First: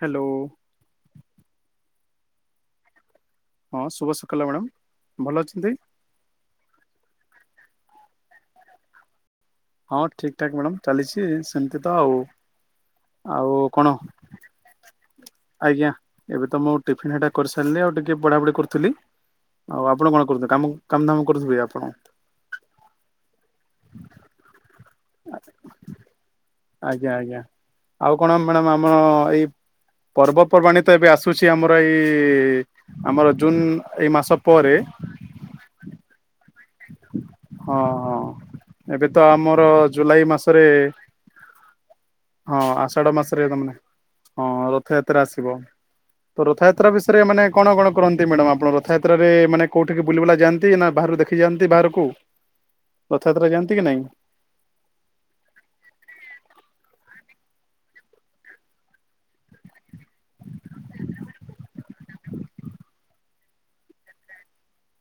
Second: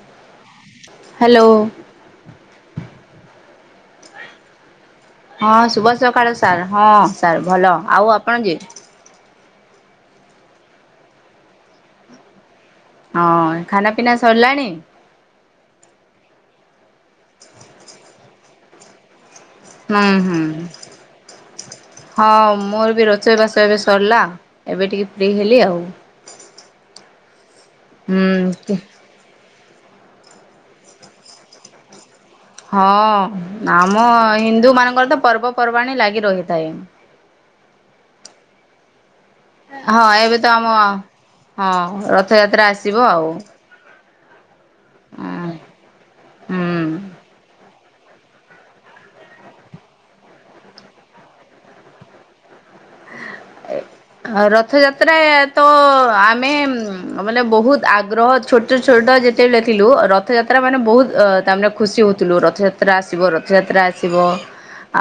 Hello hello. ହଁ ଶୁଭ ସକାଲ ମ୍ୟାଡ଼ାମ। ଭଲ ହଁ ଅଛନ୍ତି? ସୁଭ ସକାଳ ସାର୍ ହଁ ସାର୍। ଭଲ ଆଉ ଆପଣ କି ହଁ ଠିକ ଠାକ ମ୍ୟାଡ଼ାମ ଚାଲିଛି ସେମିତି ତ ଆଉ। ଆଉ ହଁ କଣ ଖାନା ପିନା ସରିଲାଣି? ତମ ଟିଫିନ ହେଟା କରିସାରିଲି ଆଉ ଟିକେ ବଢାବଢ଼ି କରୁଥିଲି। ଆଉ ହୁଁ ଆପଣ କଣ ହୁଁ କରୁଛନ୍ତି କାମ କାମ ଦାମ କରୁଥିବେ ଆପଣ ହଁ ମୋର ବି ରୋସେଇ ବାସ ଏବେ ସରିଲା ଏବେ ଟିକେ ଫ୍ରି ହେଲି ଆଉ। ଆଜ୍ଞା ଆଜ୍ଞା। ଆଉ କଣ ମ୍ୟାଡାମ ହୁଁ ଆମର ଏଇ ପର୍ବପର୍ବାଣି ତ ଏବେ ଆସୁଛି ଆମର ଏଇ ହଁ ଆମର ଜୁନ ଆମ ଏଇ ମାସ ହିନ୍ଦୁ ପରେ ମାନଙ୍କର ତ ପର୍ବପର୍ବାଣି ଲାଗି ରହେ ହଁ ହଁ। ଏବେ ତ ଆମର ହଁ ଜୁଲାଇ ଏବେ ତ ମାସରେ ଆମ ହଁ ହଁ ରଥଯାତ୍ରା ଆଷାଢ ଆସିବ ଆଉ। ମାସରେ ତମାନେ ହଁ ର ରଥଯାତ୍ରା ଆସିବ। ତ ରଥଯାତ୍ରା ହୁଁ ବିଷୟରେ ମାନେ କଣ କଣ କରନ୍ତି ମ୍ୟାଡାମ ଆପଣ ରଥଯାତ୍ରାରେ ମାନେ କୋଉଠିକି ବୁଲିବାଲା ଯାଆନ୍ତି ନା ବାହାରୁ ଦେଖ ଦେଖି ଯାଆନ୍ତି ବାହାରକୁ? ରଥଯାତ୍ରା ଯାଆନ୍ତି କି ନାଇଁ ରଥଯାତ୍ରା ତ ଆମେ ବୋଲ ମାନେ ବହୁତ ଆଗ୍ରହ ଛୋଟ ଛୋଟ ଯେତେବେଳେ ଥିଲୁ ରଥଯାତ୍ରା ମାନେ ବହୁତ ତ ତା ମାନେ ଖୁସି ହଉଥିଲୁ ରଥଯାତ୍ରା ଆସିବ, ରଥଯାତ୍ରା ଆସିବ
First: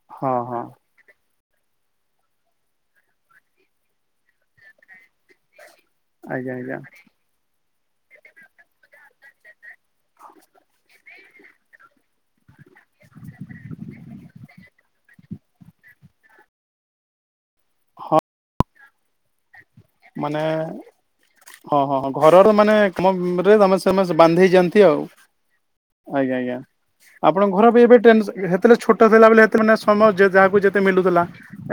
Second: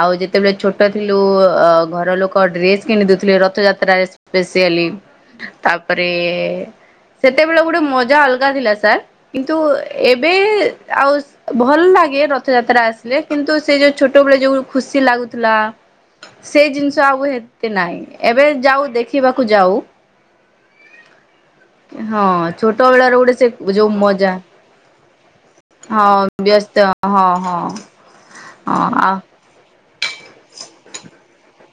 ଆଉ ହଁ ଯେତେବେଳେ ହଁ ଛୋଟ ଥିଲୁ ଅ ଘର ଲୋକ ଡ୍ରେସ୍ କିଣି ଦଉ ଥିଲେ ରଥଯାତ୍ରାରେ ସ୍ପେସିଆଲି। ତାପରେ ଆଜ୍ଞା ଆଜ୍ଞା ସେତେବେଳ ଗୋଟେ ମଜା ଅଲଗା ଥିଲା ସାର୍ କିନ୍ତୁ ଏବେ ଆଉ ଭଲ ଲାଗେ ରଥଯାତ୍ରା ଆସିଲେ କିନ୍ତୁ ସେ ଯୋଉ ଛୋଟବେଳେ ଯୋଉ ଖୁସି ଲାଗୁଥିଲା, ସେ ଜିନିଷ ଆଉ ହେ ତେ ନାହିଁ। ଏବେ ଯାଉ ଦେଖିବାକୁ ଯାଉ ମାନେ ହଁ ହଁ ଘରର ମାନେ ଛୋଟ ବେଳାର ଗୋଟେ ସେ କାମରେ ତମେ ଯୋଉ ସେମାନେ ମଜା ବାନ୍ଧିହେଇଆନ୍ତି ଆଉ ଆଜ୍ଞା ହଁ ବ୍ୟସ୍ତ ହଁ ଆଜ୍ଞା--ଆପଣଙ୍କ ହଁ ଘର ବି ଏବେ ଟେନ୍ସ ହେଥିରେ ହଁ ଛୋଟ ଆଉ ଥିଲା ବେଳେ ହେତେବେଲେ ସମୟ ଯାହାକୁ ଯେତେ ମଳୁଥିଲା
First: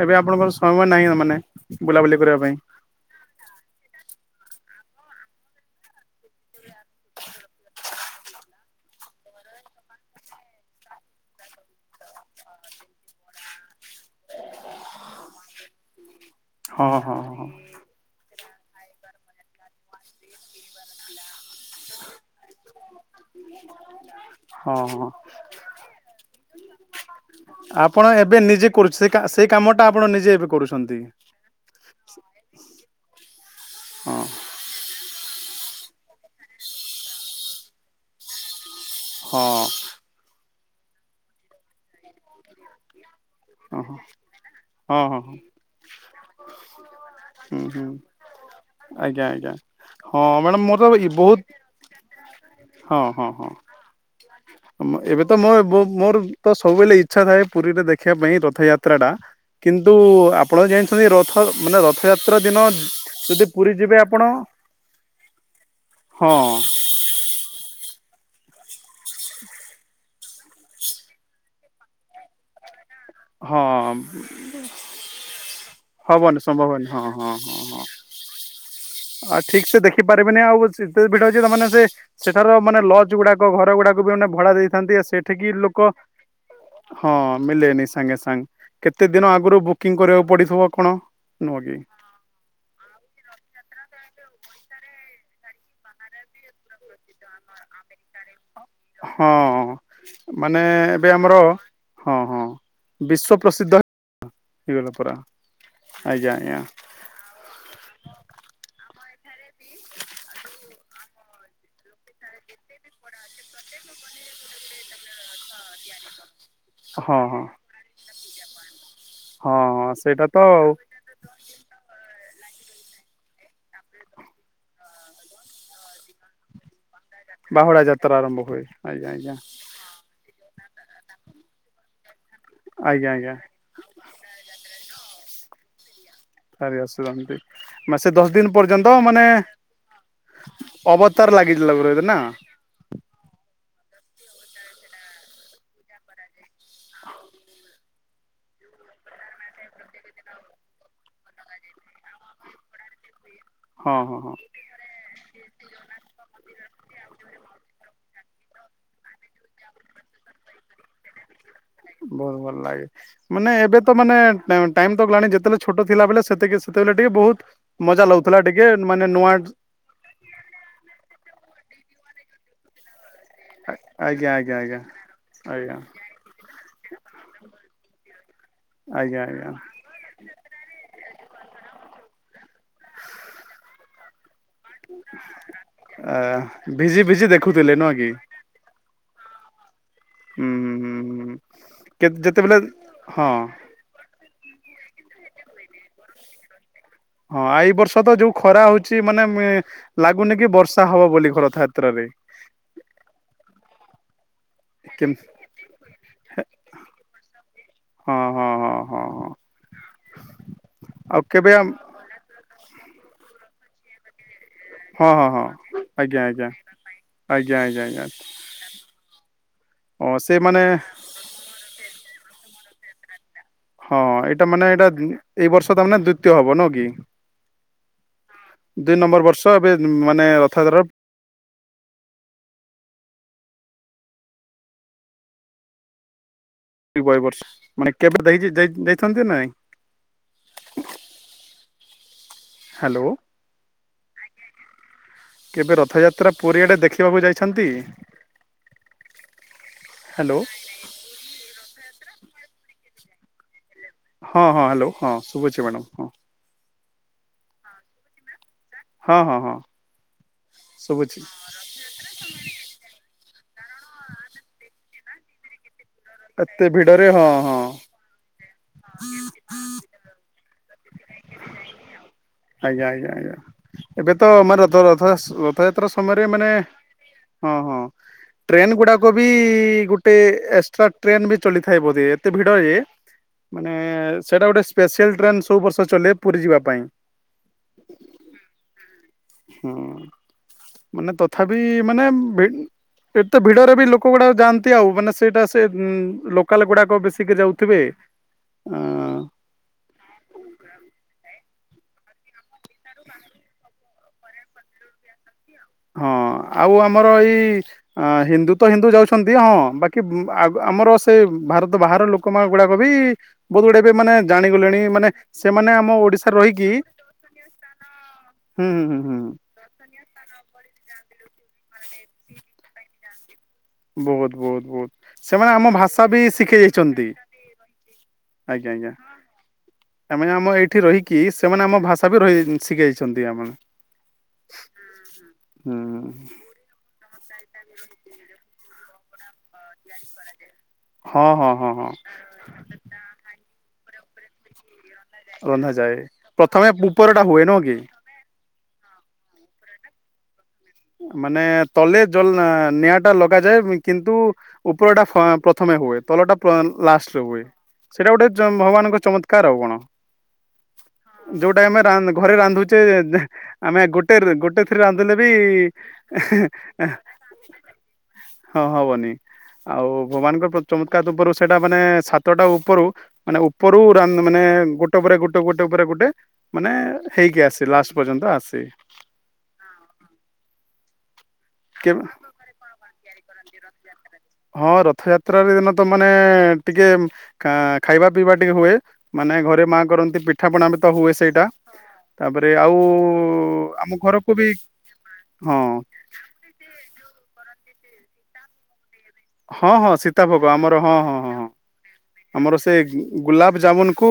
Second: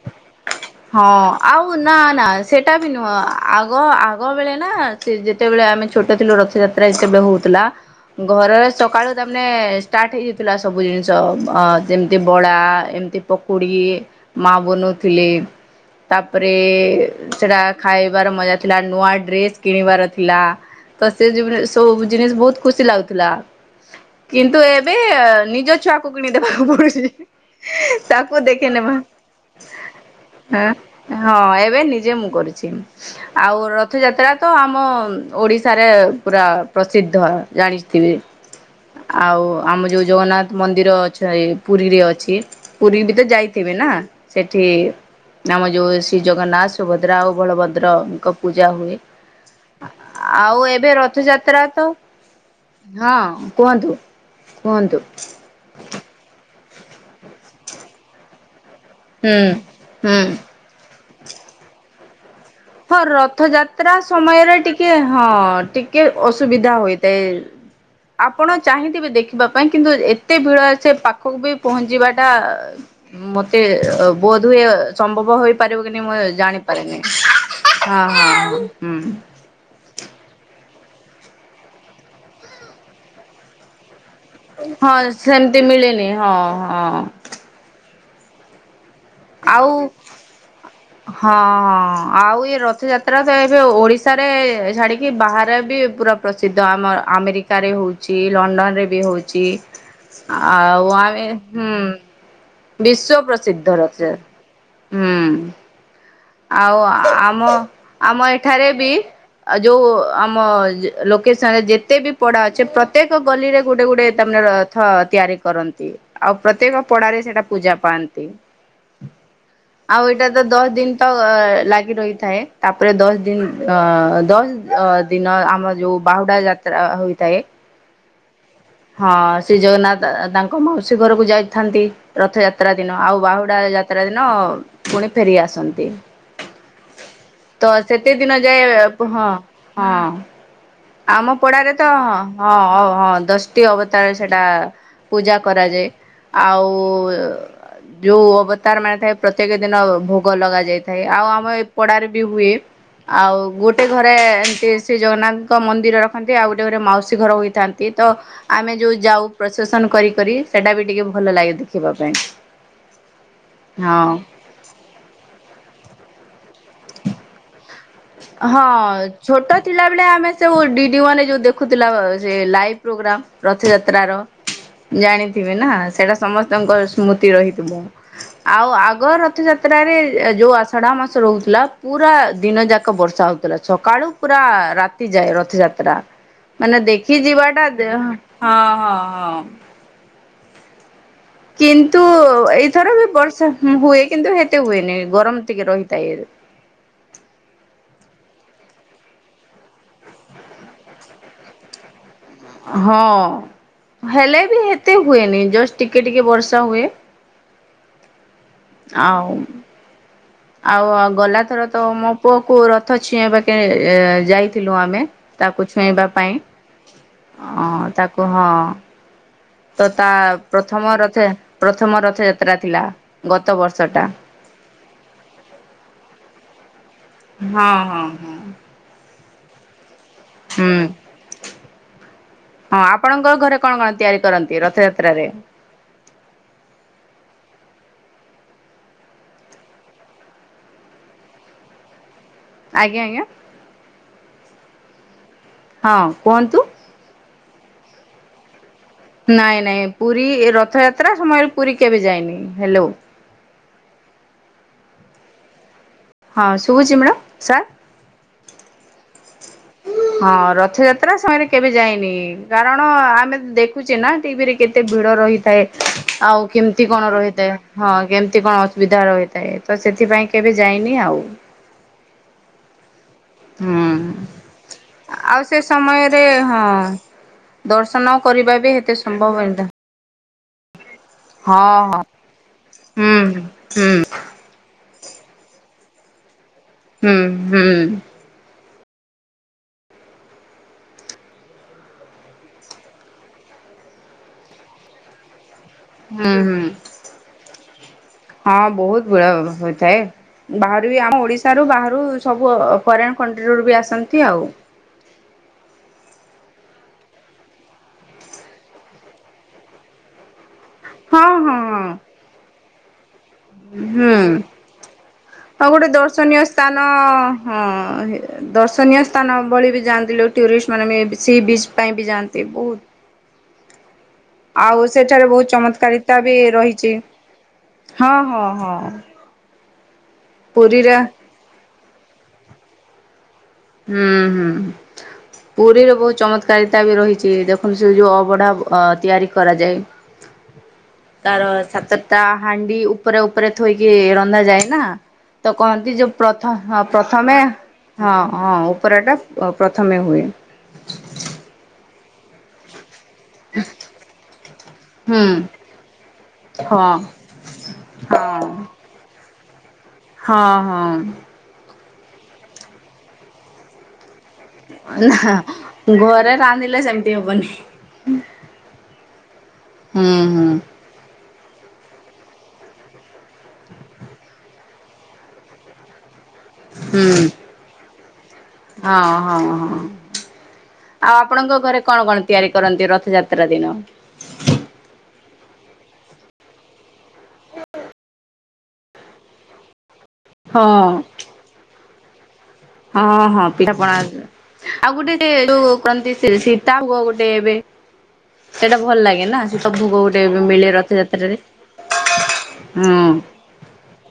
ଏବେ ଆପଣଙ୍କର ସମୟ ନାହିଁ ମାନେ ଆଉ ନା ବୁଲାବୁଲି ନା କରିବା ପାଇଁ ସେଟା ବି ହଁ ଆଗ ଆଗ ବେଳେ ନା ସେ ଯେତେବେଳେ ଆମେ ଛୋଟ ଥିଲୁ ରଥଯାତ୍ରା [unintelligible] ହଉଥିଲା। ଘରରେ ସକାଳୁ ତାମାନେ ଷ୍ଟାର୍ଟ ହେଇଯାଇଥିଲା ସବୁ ଜିନିଷ ଅ ଯେମିତି ବଡା ଏମିତି ପକୁଡି ମା ବନୁ ଥିଲେ ତାପରେ ହଁ ହଁ ହଁ ସେଟା ଖାଇବାର ମଜା ଥିଲା, ନୂଆ ଡ୍ରେସ କିଣିବାର ଥିଲା ତ ସେ ସବୁ ଜିନିଷ ବହୁତ ଖୁସି ଲାଗୁ ଥିଲା କିନ୍ତୁ ହଁ ଏବେ ହଁ ନିଜ ଛୁଆକୁ [unintelligible] ଆପଣ ଏବେ ନିଜେ କରୁଛି ସେ ସେଇ କାମଟା ଆପଣ ନିଜେ ଏବେ ଆଁ କରୁଛନ୍ତି ହଁ ଏବେ ନିଜେ ମୁଁ କରିଛି ଆଉ ହଁ ରଥଯାତ୍ରା ତ ଆମ ଓଡିଶାରେ ପୁରା ପ୍ରସିଦ୍ଧ ଜାଣିଥିବେ। ଆଉ ହଁ ଆମ ଯୋଉ ଜଗନ୍ନାଥ ମନ୍ଦିର ଅଛାଇ ପୁରୀରେ ଅଛି ପୁରୀ ଯାଇଥିବେ ହଁ ହଁ ନା। ସେଠି ହଁ ହଁ। ଆମ ଯୋଉ ଶ୍ରୀ ଜଗନ୍ନାଥ ସୁଭଦ୍ରା ଆଉ ହୁଁ ହୁଁ ବଳଭଦ୍ରଙ୍କ ପୂଜା ହୁଏ ଆଜ୍ଞା ଆଜ୍ଞା ହଁ ମ୍ୟାଡ଼ାମ ଆଉ ମୋର ଏବେ ତ ବହୁତ ରଥଯାତ୍ରା ତ ହଁ କୁହନ୍ତୁ। କୁହନ୍ତୁ ଏବେ ତ ମୋ ମୋର ତ ସବୁବେଳେ ଇଚ୍ଛା ଥାଏ ପୁରୀରେ ଦେଖିବା ପାଇଁ ର [unintelligible] ଯାତ୍ରା ଟା ହୁଁ କିନ୍ତୁ ହୁଁ। ଆପଣ ଜେନ୍ସ ରଥ ମାନେ ରଥଯାତ ହଁ ରଥଯାତ୍ରା ସମୟରେ ଟିକେ ହଁ ଟିକେ ହଁ ଅସୁବିଧା ହୋଇଥାଏ। ଆପଣ ଚାହିଁଥିବେ ଦେଖିବା ପାଇଁ କିନ୍ତୁ ଏତେ ଭିଡ ସେ ପାଖକୁ ବି ପହଞ୍ଚିବାଟା ମତେ ହଁ ବୋଧହୁୁଏ ସମ୍ଭବ ହୋଇପାରିବ ନି ମୁଁ ହବନି ସମ୍ଭବନି ଜାଣିପାରିନି। ହଁ ହଁ ଆଉ ଠିକ ସେ ଦେଖିପାରିବେନି ଆଉ ଭିଡ ଅଛି ତାମା ନେ ସେଠାର ମାନେ ଲଜ ଗୁଡାକ ଘର ଗୁଡାକ ମାନେ ଭଡା ଦେଇଥାନ୍ତି ହଁ ଆ ସେଠିକି ସେମିତି ଲୋକ ମିଳେନି ହଁ ହଁ ମିଲେନି ସାଙ୍ଗେ ସାଙ୍ଗ କେତେ ଦିନ ଆଗରୁ ଆଉ ବୁକିଂ କରିବାକୁ ପଡ଼ିଥିବ ହଁ ହଁ ଆଉ ଏଇ ରଥଯାତ୍ରା ତ ଏବେ ଓଡିଶାରେ ଏ ଛାଡିକି ବାହାରେ ବି ପୁରା ପ୍ରସିଦ୍ଧ ଆମ ଆମେରିକାରେ ହଉଛି। ଲଣ୍ଡନ ରେ ବି ହଁ ହଉଛି ମାନେ ଆଉ ଏବେ ଆମେ ଆମର ହୁଁ ହଁ ହଁ ବିଶ୍ଵ ପ୍ରସିଦ୍ଧ ହେଇଗଲା ରଥଯାତ୍ରା ପୁରା ହୁଁ। ଆଜ୍ଞା ଆଜ୍ଞା ଆଉ ଆମ ଆମ ଏଠାରେ ବି ଆଉ ଯୋଉ ଆମ ଲୋକେସନ ରେ ଯେତେ ବି ପଡା ଅଛି ପ୍ରତ୍ୟେକ ଗଲିରେ ଗୋଟେ ଗୋଟେ ତାମାନେ ରଥ ତିଆରି କରନ୍ତି। ଆଉ ପ୍ରତ୍ୟେକ ହଁ ପଡାରେ ହଁ ସେଇଟା ପୂଜା ପାଆନ୍ତି। ହଁ ହଁ ସେଇଟା ତ ଆଉ। ଅ ଲାଗି ରହି ଥାଏ ତାପରେ ଦଶ ଦିନ ଦଶ ଦିନ ଆମର ଯୋଉ ବାହୁଡା ଯାତ୍ରା ହୋଇ ବାହୁଡ଼ା ଯାତ ଯାତ୍ରା ଆରମ୍ଭ ହୁଏ। ହଁ ଆଜ୍ଞା ଆଜ୍ଞା ସେ ଜଗନ୍ନାଥ ତାଙ୍କ ମାଉସୀ ଘରକୁ ଯାଇ ଥାନ୍ତି। ରଥଯାତ୍ରା ଦିନ ଆଜ୍ଞା ଆଉ ଆଜ୍ଞା ବାହୁଡା ଯାତ୍ରା ଦିନ ପୁଣି ଫେରି ଆସନ୍ତି। ସାରି ଆସିଥାନ୍ତି ତ ମାସେ ସେତେ ଦଶ ଦିନ ଯାଏ ପର୍ଯ୍ୟନ୍ତ ମାନେ ହଁ ହଁ ଅବତାର ଆମ ପଡାରେ ଲାଗିଥିଲା ତ ରହିବେ ନା ହଁ ହଉ ହଁ ଦଶ ଦ୍ୱିତୀୟ ଅବତାର ସେଟା ପୂଜା କରାଯାଏ। ଆଉ ଯୋଉ ଅବତାର ମାନେ ଥାଏ ପ୍ରତ୍ୟେକ ଦିନ ଭୋଗ ଲଗାଯାଇଥାଏ ଆଉ ଆମ ଏ ପଡାରେ ବି ହୁଏ ଆଉ ଗୋଟେ ହଁ ଘରେ ହଁ ହଁ ଏମିତି ଶ୍ରୀ ଜଗନ୍ନାଥ ଏକ ମନ୍ଦିର ରଖନ୍ତି ଆଉ ଗୋଟେ ଗୋଟେ ମାଉସୀ ଘର ହୋଇଥାନ୍ତି ତ ଆମେ ଯୋଉ ଯାଉ ପ୍ରସେସନ୍ କରିି କରି ସେଇଟା ବି ଟିକେ ଭଲ ଲାଗେ ଦେଖିବା ପାଇଁ ବହୁତ ଭଲ ଲାଗେ ମାନେ ଏବେ ତ ହଁ। ମାନେ ଟାଇମ ତ ଗଲାଣି ଯେତେବେଳେ ଛୋଟ ଥିଲା ବେଳେ ସେତିକି ସେତେବେଳେ ଟିକେ ବହୁତ ମଜା ଲାଗୁଥିଲା ହଁ ଟିକେ ମାନେ ନୂଆ ଛୋଟ ଥିଲାବେଳେ ଆମେ ସବୁ ଡିଡି ୱାନରେ ଯୋଉ ଦେଖୁଥିଲା ଯେ ଲାଇଭ ପ୍ରୋଗ୍ରାମ ରଥଯାତ୍ରାର ଆଜ୍ଞା ଆଜ୍ଞା ଆଜ୍ଞା ଜାଣିଥିବେ ନା ଆଜ୍ଞା। ସେଇଟା ସମସ୍ତଙ୍କ ସ୍ମୃତି ରହିଥିବ ଆଉ ଆଗ ଆଜ୍ଞା ଆଜ୍ଞା ରଥଯାତ୍ରାରେ ଯୋଉ ଆଷାଢ଼ ମାସ ରହୁଥିଲା ପୁରା ଦିନ ଯାକ ବର୍ଷା ହଉ ଥିଲା ସକାଳୁ ପୁରା ରାତି ଯାଏ ରଥଯାତ୍ରା ଆ ମାନେ ଭିଜି ଦେଖି ଭିଜି ଯିବାଟା ଦେଖୁଥିଲେ ନୁହଁ ହଁ କି ହଁ ହଁ। ହୁଁ ହୁଁ ହୁଁ। ହୁଁ। କିନ୍ତୁ କେ ଯେତେବେଳେ ଏଇଥର ବି ହଁ ବର୍ଷା ମ୍ ହୁଏ। କିନ୍ତୁ ହେତେ ହୁଏନି ଗରମ ଟିକେ ରହିଥାଏ। ହଁ ଏଇ ବର୍ଷ ତ ଯୋଉ ଖରା ହଉଛି ମାନେ ଏ ଲାଗୁନି କି ବର୍ଷା ହବ ବୋଲି ହ ରଥଯାତ୍ରାରେ। ହଁ ହେଲେ ବି ହେତେ କେମତି ହୁଏନି ଜଷ୍ଟ ଟିକେ ଟିକେ ବର୍ଷା ହୁଏ ହଁ ହଁ ହଁ ହଁ ହଁ ଆଉ ଆଉ ଗଲାଥର ତ ମୋ ପୁଅ କୁ ରଥ ଛୁଇଁବା [unintelligible] ଯାଇ ଥିଲୁ ଆମେ ହଁ ହଁ ହଁ ତାକୁ ଛୁଇଁବା ଆଜ୍ଞା ପାଇଁ ଆଜ୍ଞା ଆଜ୍ଞା ଆଜ୍ଞା ଆଜ୍ଞା ତାକୁ ହଁ ତ ତା ହଁ ସେ ମାନେ ପ୍ରଥମ ରଥ ପ୍ରଥମ ରଥ ଜା ଯାତ୍ରା ଥିଲା। ଗତ ହଁ ବର୍ଷଟା। ଏଇଟା ମାନେ ଏଇଟା ଏଇ ବର୍ଷ ତ ମାନେ ଦ୍ଵିତୀୟ ହବ ନା କି? ହଁ ହଁ ହଁ। ଦୁଇ ନମ୍ବର ବର୍ଷ ଏବେ ମାନେ ରଥ ଯାତ୍ରା ହୁଁ ର ହଁ ଆପଣଙ୍କ ଘରେ କଣ କଣ ତିଆରି କରନ୍ତି ରଥଯାତ୍ରାରେ? ବ ବର୍ଷ ମାନେ କେବେ ଦେ ଯାଇଥାନ୍ତ ନାଇଁ। ଆଜ୍ଞା ହ୍ୟାଲୋ ଆଜ୍ଞା। କେବେ ହଁ ରଥଯାତ୍ରା କୁହନ୍ତୁ। ପୁରୀଆଡେ ଦେଖିବାକୁ ଯାଇଛନ୍ତି? ନାଇଁ ନାଇଁ ପୁରୀ ହ୍ୟାଲୋ ରଥଯାତ୍ରା ସମୟରେ ପୁରୀ କେବେ ଯାଇନି ହେଲୋ। ହଁ ହଁ ହ୍ୟାଲୋ ହଁ ଶୁଭୋଛି ମ୍ୟାଡ଼ାମ। ହଁ ଶୁଭୁଛି ମ୍ୟାଡ଼ମ୍ ସାର୍ ହଁ ହଁ। ହଁ ହଁ ରଥଯାତ୍ରା ଶୁଭୁଛି ସମୟରେ କେବେ ଯାଇନି କାରଣ ଆମେ ଦେଖ ଚିନା ଟିଭିରେ କେତେ ଭିଡ଼ ରହିଥାଏ। ଆଉ ଏତେ କେମିତି ଭିଡରେ କଣ ହଁ ରହିଥାଏ ହଁ କେମତି କଣ ଅସୁବିଧା ରହିଥାଏ ତ ସେଥିପାଇଁ କେବେ ଯାଇନି ଆଉ। ଆଜ୍ଞା ଆଜ୍ଞା ଆଜ୍ଞା ହୁଁ ଏବେ ତ ଆମ ରଥ ରଥ ଆଉ ସେ ରଥଯାତ୍ରା ସମୟରେ ମାନେ ହଁ ହଁ ହଁ ଦର୍ଶନ କରିବା ବି ଟ୍ରେନ୍ ଏତେ ଗୁଡ଼ାକ ବି ସମ୍ଭବ ନୁହେଁ ଗୋଟେ ଏକ୍ସଟ୍ରା ଟେନ ବି ଚଲିଥାଏ ହଁ ବୋଧ ହଁ ଏତେ ଭିଡ ଯେ ହୁଁ ମାନେ ହୁଁ ସେଟା ଗୋଟେ ସ୍ପେଶାଲ୍ ଟ୍ରେନ୍ ସବୁ ବର୍ଷ ଚଲେ ପୁରୀ ଯିବା ପାଇଁ ହୁଁ ହୁଁ। ହୁଁ ମାନେ ତଥାପି ମାନେ ଏତେ ଭିଡରେ ବି ଲୋକ ଗୁଡା ଯାଆନ୍ତି ଆଉ ମାନେ ସେଇଟା ସେ ହୁଁ ଲୋକାଲ ହୁଁ ଗୁଡାକ ବେଶିକି ଯାଉଥିବେ ହଁ ଅ ବହୁତ [unintelligible] ହୋଇଥାଏ ବାହରୁବି ଆମ ଓଡିଶାରୁ ବାହାରୁ ସବୁ ଫରେନ୍ କଣ୍ଟ୍ରିରୁ ବି ଆସନ୍ତି ଆଉ। ହଁ ଆଉ ଆମର ଏଇ ହିନ୍ଦୁ ତ ହିନ୍ଦୁ ଯାଉଛନ୍ତି ହଁ ବାକି ଆମର ସେ ହଁ ହଁ ଭାରତ ବାହାର ଲୋକମାନେ ଗୁଡାକ ବି ବହୁତ ଗୁଡେ ଏବେ ହୁଁ ମାନେ ଜାଣିଗଲେଣି ମାନେ ଆଉ ସେମାନେ ଗୋଟେ ଆମ ଓଡିଶାରେ ଦର୍ଶନୀୟ ରହିକି ସ୍ଥାନ ହଁ ହେ ହୁଁ ହୁଁ ଦର୍ଶନୀୟ ହୁଁ ହୁଁ ସ୍ଥାନ ଭଳି ବି ଜାଆନ୍ତି ଲୋକ ଟୁରିଷ୍ଟ। ମାନେ ମେବି ସିବିଚ୍ ପାଇଁ ବି ଯାଆନ୍ତି ବୋହୁତ ବୋହୁତ ବୋହୁତ ବୋହୁତ ବହୁତ ସେମାନେ ଆମ ଭାଷା ଚମତ୍କାରିତା ବି ଶିଖି ରହିଛି। ଯାଇଚନ୍ତି ହଁ ହଁ ଆଜ୍ଞା ହଁ ଆଜ୍ଞା। ସେମାନେ ଆମ ଏଇଠି ପୁରୀରେ ରହିକି ସେମାନେ ଆମ ଭାଷା ସବୁ ରହିଯାଇଚନ୍ତି ଶିଖି ଯାଇଛନ୍ତି ଆପଣ। ଉଁ ହୁଁ ହୁଁ ପୁରିରେ ବୋହୁତ ଚମତ୍କାରିତା ବି ରହିଚି ଦେଖନ୍ତୁ ସେ ଯୋଉ ଅବଢା ଅ ତିଆରି କରାଯାଏ। ହଁ ହଁ କାରଣ ହଁ ହଁ ସାତଟା ହାଣ୍ଡି ଉପରେ ଉପରେ ଥୋଇକି ରନ୍ଧା ଯାଏନା। ତ ରନ୍ଧାଯାଏ। କଣତି ଯୋଉ ପ୍ରଥ ପ୍ରଥମେ ହଁ ଉପରଟା ପ୍ରଥମେ ହୁଏ ନୁହଁ କି? ହଁ। ହଁ ଉପରଟା ପ-ପ୍ରଥମେ ହୁଏ। ମାନେ ତଲେ ଜଲନା ନିଆଁ ଟା ଲଗାଯାଏ କିନ୍ତୁ ଉପରଟା ହୁଁ ଫ ପ୍ରଥମେ ହୁଏ ତଲଟା ପା ହଁ ଲାଷ୍ଟରେ ହୁଏ ସେଟା ଗୋଟେ ହଁ ଯ ଭଗବାନଙ୍କ ଚମ କାରବଣ ହଁ ହଁମ। ଟା ଆମେ ଘରେ ରାନ୍ଧୁଚେ ଦଁ ଆମେ ଗୋଟେ ରେ ଗୋ ଗୋଟେ ଥିରେ ରାନ୍ଧିଲେ ବି ନା ଘରେ ରାନ୍ଧିଲେ ସେମିତି ହବନି। ବନି ଆଉ ହୁଁ ହୁଁ ଭଗବାନଙ୍କର ପ୍ର ଚମତ୍କାର ଉପରୁ ସେଟା ମାନେ ସାତଟା ଉପରୁ ମାନେ ଉପରୁ ରାନ୍ଧ ମାନେ ଗୋଟେ ପରେ ଗୋଟେ ଗୋଟେ ଉପରେ ଗୋଟେ ମାନେ ହୁଁ ହେଇକି ଆସେ ଲାଷ୍ଟ ପର୍ଯ୍ୟନ୍ତ ଆସେ ଆପ ଆପଣଙ୍କ ଘରେ କେ କଣ କଣ ତିଆରି କରନ୍ତି ରଥଯାତ ତ୍ରା ଦିନ ହଁ ରଥଯାତ୍ରାର ଦିନ ତ ମାନେ ଟିକେ ଖା ଖାଇବା ପିଇବା ଟିକେ ହୁଏ ମାନେ ଘରେ ମା କରନ୍ତ ହଁ ପିଠାପଣା ବି ତ ହୁଏ ସେଇଟା ତାପରେ ଆଉ ହଁ ହଁ ଆମ ପିଠାପଣା ଘରକୁ ବି ଆସ ଆଉ ଗୋଟେ ସେ ହଁ ଯୋଉ କରନ୍ତି ସେ ସୀତା ହଅ ଗୋଟେ ଏବେ ସେଇଟା ଭଲ ଲାଗେ ନା ସୀତା ହଁ ହଁ ଭୋଗ ଗୋଟେ ସୀତା ଏବେ ଭୋଗ ମିଳେ ଆମର ହଁ ହଁ ହଁ ରଥଯାତ୍ରାରେ ହଁ ଆମର ସେ ହୁଁ ଗୁଲାପଜାମୁନକୁ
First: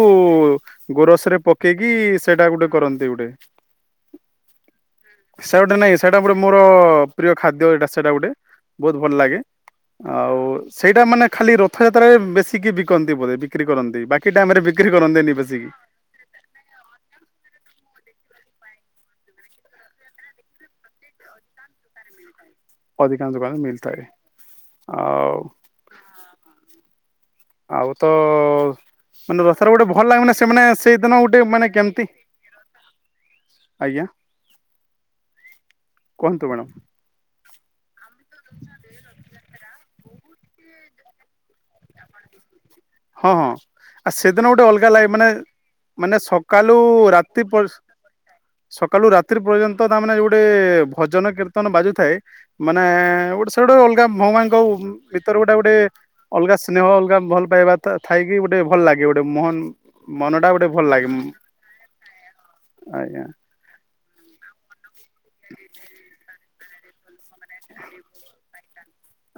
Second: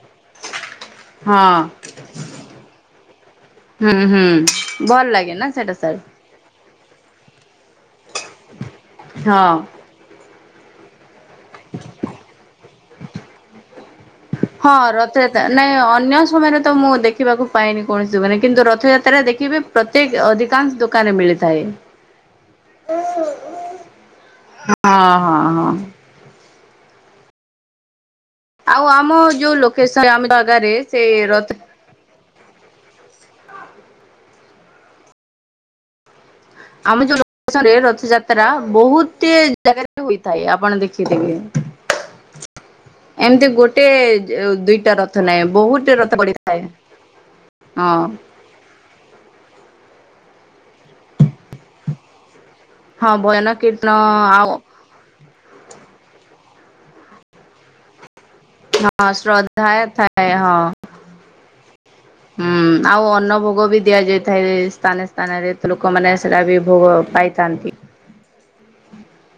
ଗୋରସ ରେ ହଁ ପକେଇକି ସେଇଟା ଗୋଟେ କରନ୍ତି ଗୋଟେ ହୁଁ ହୁଁ ଭଲ ଲାଗେ ନା ସେଟ ଗୋଟେ ନାଇଁ ସାର୍ ସେଇଟା ଗୋଟେ ମୋର ପ୍ରିୟ ଖାଦ୍ୟଟା ସେଟା ଗୋଟେ ବହୁତ ଭଲ ଲାଗେ ହଁ ଆଉ ସେଇଟା ମାନେ ଖାଲି ରଥଯାତ୍ରାରେ ବେଶିକି ବିକନ୍ତି ବୋଧେ ବିକ୍ରି କରନ୍ତି ବାକି ଟାଇମ ରେ ବିକ୍ରି ହଁ କରନ୍ତିନି ରଥଯାତ୍ରା ବେଶିକି। ନାଇଁ ଅନ୍ୟ ସମୟରେ ତ ମୁଁ ଦେଖିବାକୁ ପାଏନି କୌଣସି ଯୁଗ ନାଁ କିନ୍ତୁ ରଥଯାତ୍ରା ଯାତ୍ରାରେ ଦେଖିବେ ପ୍ରତ୍ୟେକ ଅଧିକାଂଶ ଦୋକାନରେ ମିଳିଥାଏ। ଅଧିକାଂଶ ଦୋକାନ ମିଲଥାଏ ହଁ ହଁ ଆଉ ହଁ। ଆଉ ତ ଆଉ ଆମ ମାନେ ଯୋଉ ରସ୍ଟା ଗୋଟେ ଲୋକେସନ ଭଲ ଆମ ଲାଗୁନ ସେମାନେ ଜାଗାରେ ସେ ସେଇଦିନ ଗୋଟେ ରଥ ମାନେ କେମିତି ଆଜ୍ଞା କୁହନ୍ତୁ ମ୍ୟାଡ଼ମ୍ ଆମ ଯୋଉ ରେ ରଥଯାତ ଯାତ୍ରା ବହୁତ ଜାଗାରେ ହୋଇଥାଏ ଆପଣ ଦେଖି କି ଦେି ହଁ ହଁ ଆ ସେଦିନ ଗୋଟେ ଅଲଗା ଦୁଇଟା ଲାଗେ ରଥ ମାନେ ନାହିଁ ବହୁତ ରଥ ମାନେ ପଡିଥାଏ ସକାଲୁ ରାତି ହଁ। ସକାଲୁ ରାତି ପର୍ଯ୍ୟନ୍ତ ତା ମାନେ ଯୋ ଗୋଟେ ଭଜନ କୀର୍ତ୍ତନ ବାଜୁଥାଏ। ମାନେ ହଁ ଭଜନ ଗୋଟେ ସେ ଗଟେ କୀର୍ତ୍ତନ ଅଲଗା ଆଉ ଭଗବାନଙ୍କ ଭିତର ଗୋଟେ ଗୋଟେ। ଅଲଗା ସ୍ନେହ ଅଲଗା ଭଲ ପାଇବା ତଥା ହଁ ଶ୍ରଦ୍ଧା ଥାଏ ମନ ଟା ଗୋଟେ ଭଲ ହଁ ଲାଗେ ହୁଁ ଆଉ ଆଜ୍ଞା ଅନ୍ନ ଭୋଗ ବି ଦିଆଯାଇଥାଏ ସ୍ଥାନ ସ୍ଥାନରେ ତ ଲୋକମାନୋନ ସେଟା ବି ଭୋଗ ପାଇଥାନ୍ତି।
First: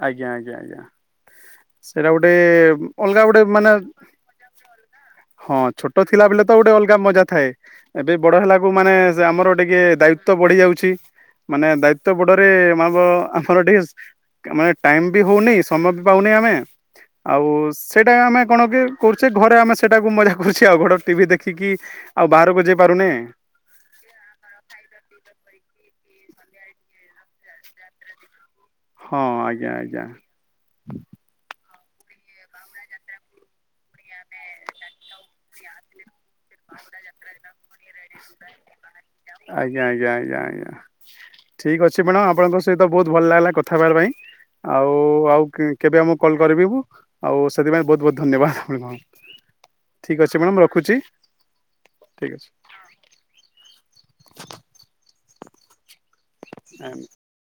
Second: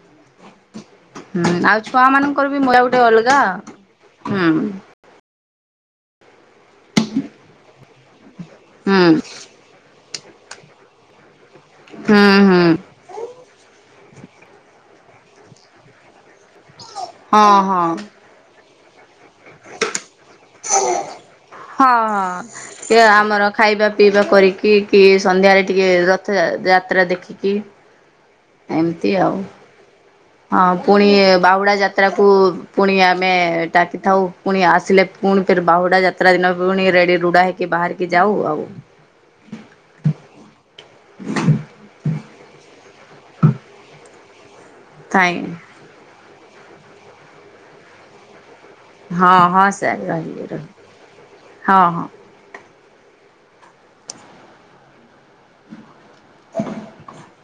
ଆଜ୍ଞା ଆଜ୍ଞା ଆଞା ହୁଁ ଆଉ ଛୁଆ ସେଇଟା ଗୋଟେ ମାନଙ୍କର ବି ମଜା ଅଲଗା ଗୋଟେ ମାନେ ହୁଁ। ହଁ। ଛୋଟ ଥିଲା ବେଳେ ଗୋଟେ ଅଲଗା ମଜା ଥାଏ। ଏବେ ବଡ ହେଲାକୁ ମାନେ ହୁଁ ସେ ଆମର ଟିକେ ଦାୟିତ୍ୱ ତ ବଢି ଯାଉଛି ମାନେ ଦାୟିତ୍ୱ ହୁଁ ବୋଡରେ ହୁଁ ଆମର ଟିକେ ମାନେ ଟାଇମ ବି ହଉନି ସମୟ ବି ପାଉନେ ଆମେ ଆଉ ହଁ ହଁ। ସେଇଟା ଆମେ କଣ କି କରୁଛେ ଘରେ ଆମେ ସେଇଟାକୁ ମଜା କରୁଛେ ଆଉ ହଁ ଘର ଟିଭି ଦେଖିକି ଆଉ ହଁ ବାହାରକୁ ଯାଇ ସେ ପାରୁନେ ଆମର ଖାଇବା ପିଇବା କରିକି କିଏ ସନ୍ଧ୍ୟାରେ ଟିକେ ର ଥ ଯାତ୍ରା ଦେଖିକି ଏମିତି ହଁ ଆଉ ଆଜ୍ଞା ଆଜ୍ଞା ହଁ ପୁଣି ବାହୁଡା ଯାତ୍ ଯାତ୍ରାକୁ ପୁଣି ଆମେ ଟାକିଥାଉ ପୁଣି ଆସିଲେ ପୁଣି ଫେରେ ବାହୁଡା ଯାତ୍ରା ଦିନ ଫୁଣି ରେଡି ରୁଡ଼ା ହେଇକି ବାହାରି କି ଯାଉ ଆଉ ଆଜ୍ଞା ଆଜ୍ଞା ଆଜ୍ଞା ଆଜ୍ଞା ଠିକ ଅଛି ମ୍ୟାଡ଼ାମ ଆପଣଙ୍କ ସହିତ ବହୁତ ଭଲ ଲାଗିଲା କଥାହେବାର ପାଇଁ। ଆଉ ଆଉ ଥାଇଁ କେ କେବେ ଆମ କଲ୍ କରିବି ମୁଁ ଆଉ ସେଥିପାଇଁ ବହୁତ ବହୁତ ଧନ୍ୟବାଦ। ଆପଣଙ୍କୁ। ହଁ ହଁ ସାର୍ ଠିକ୍ ଅଛି ରହିଲି ମ୍ୟାଡ଼ାମ ରଖୁଛି ରହିଲି ହଁ ହଁ। ଠିକ୍ ଅଛି। [unintelligible]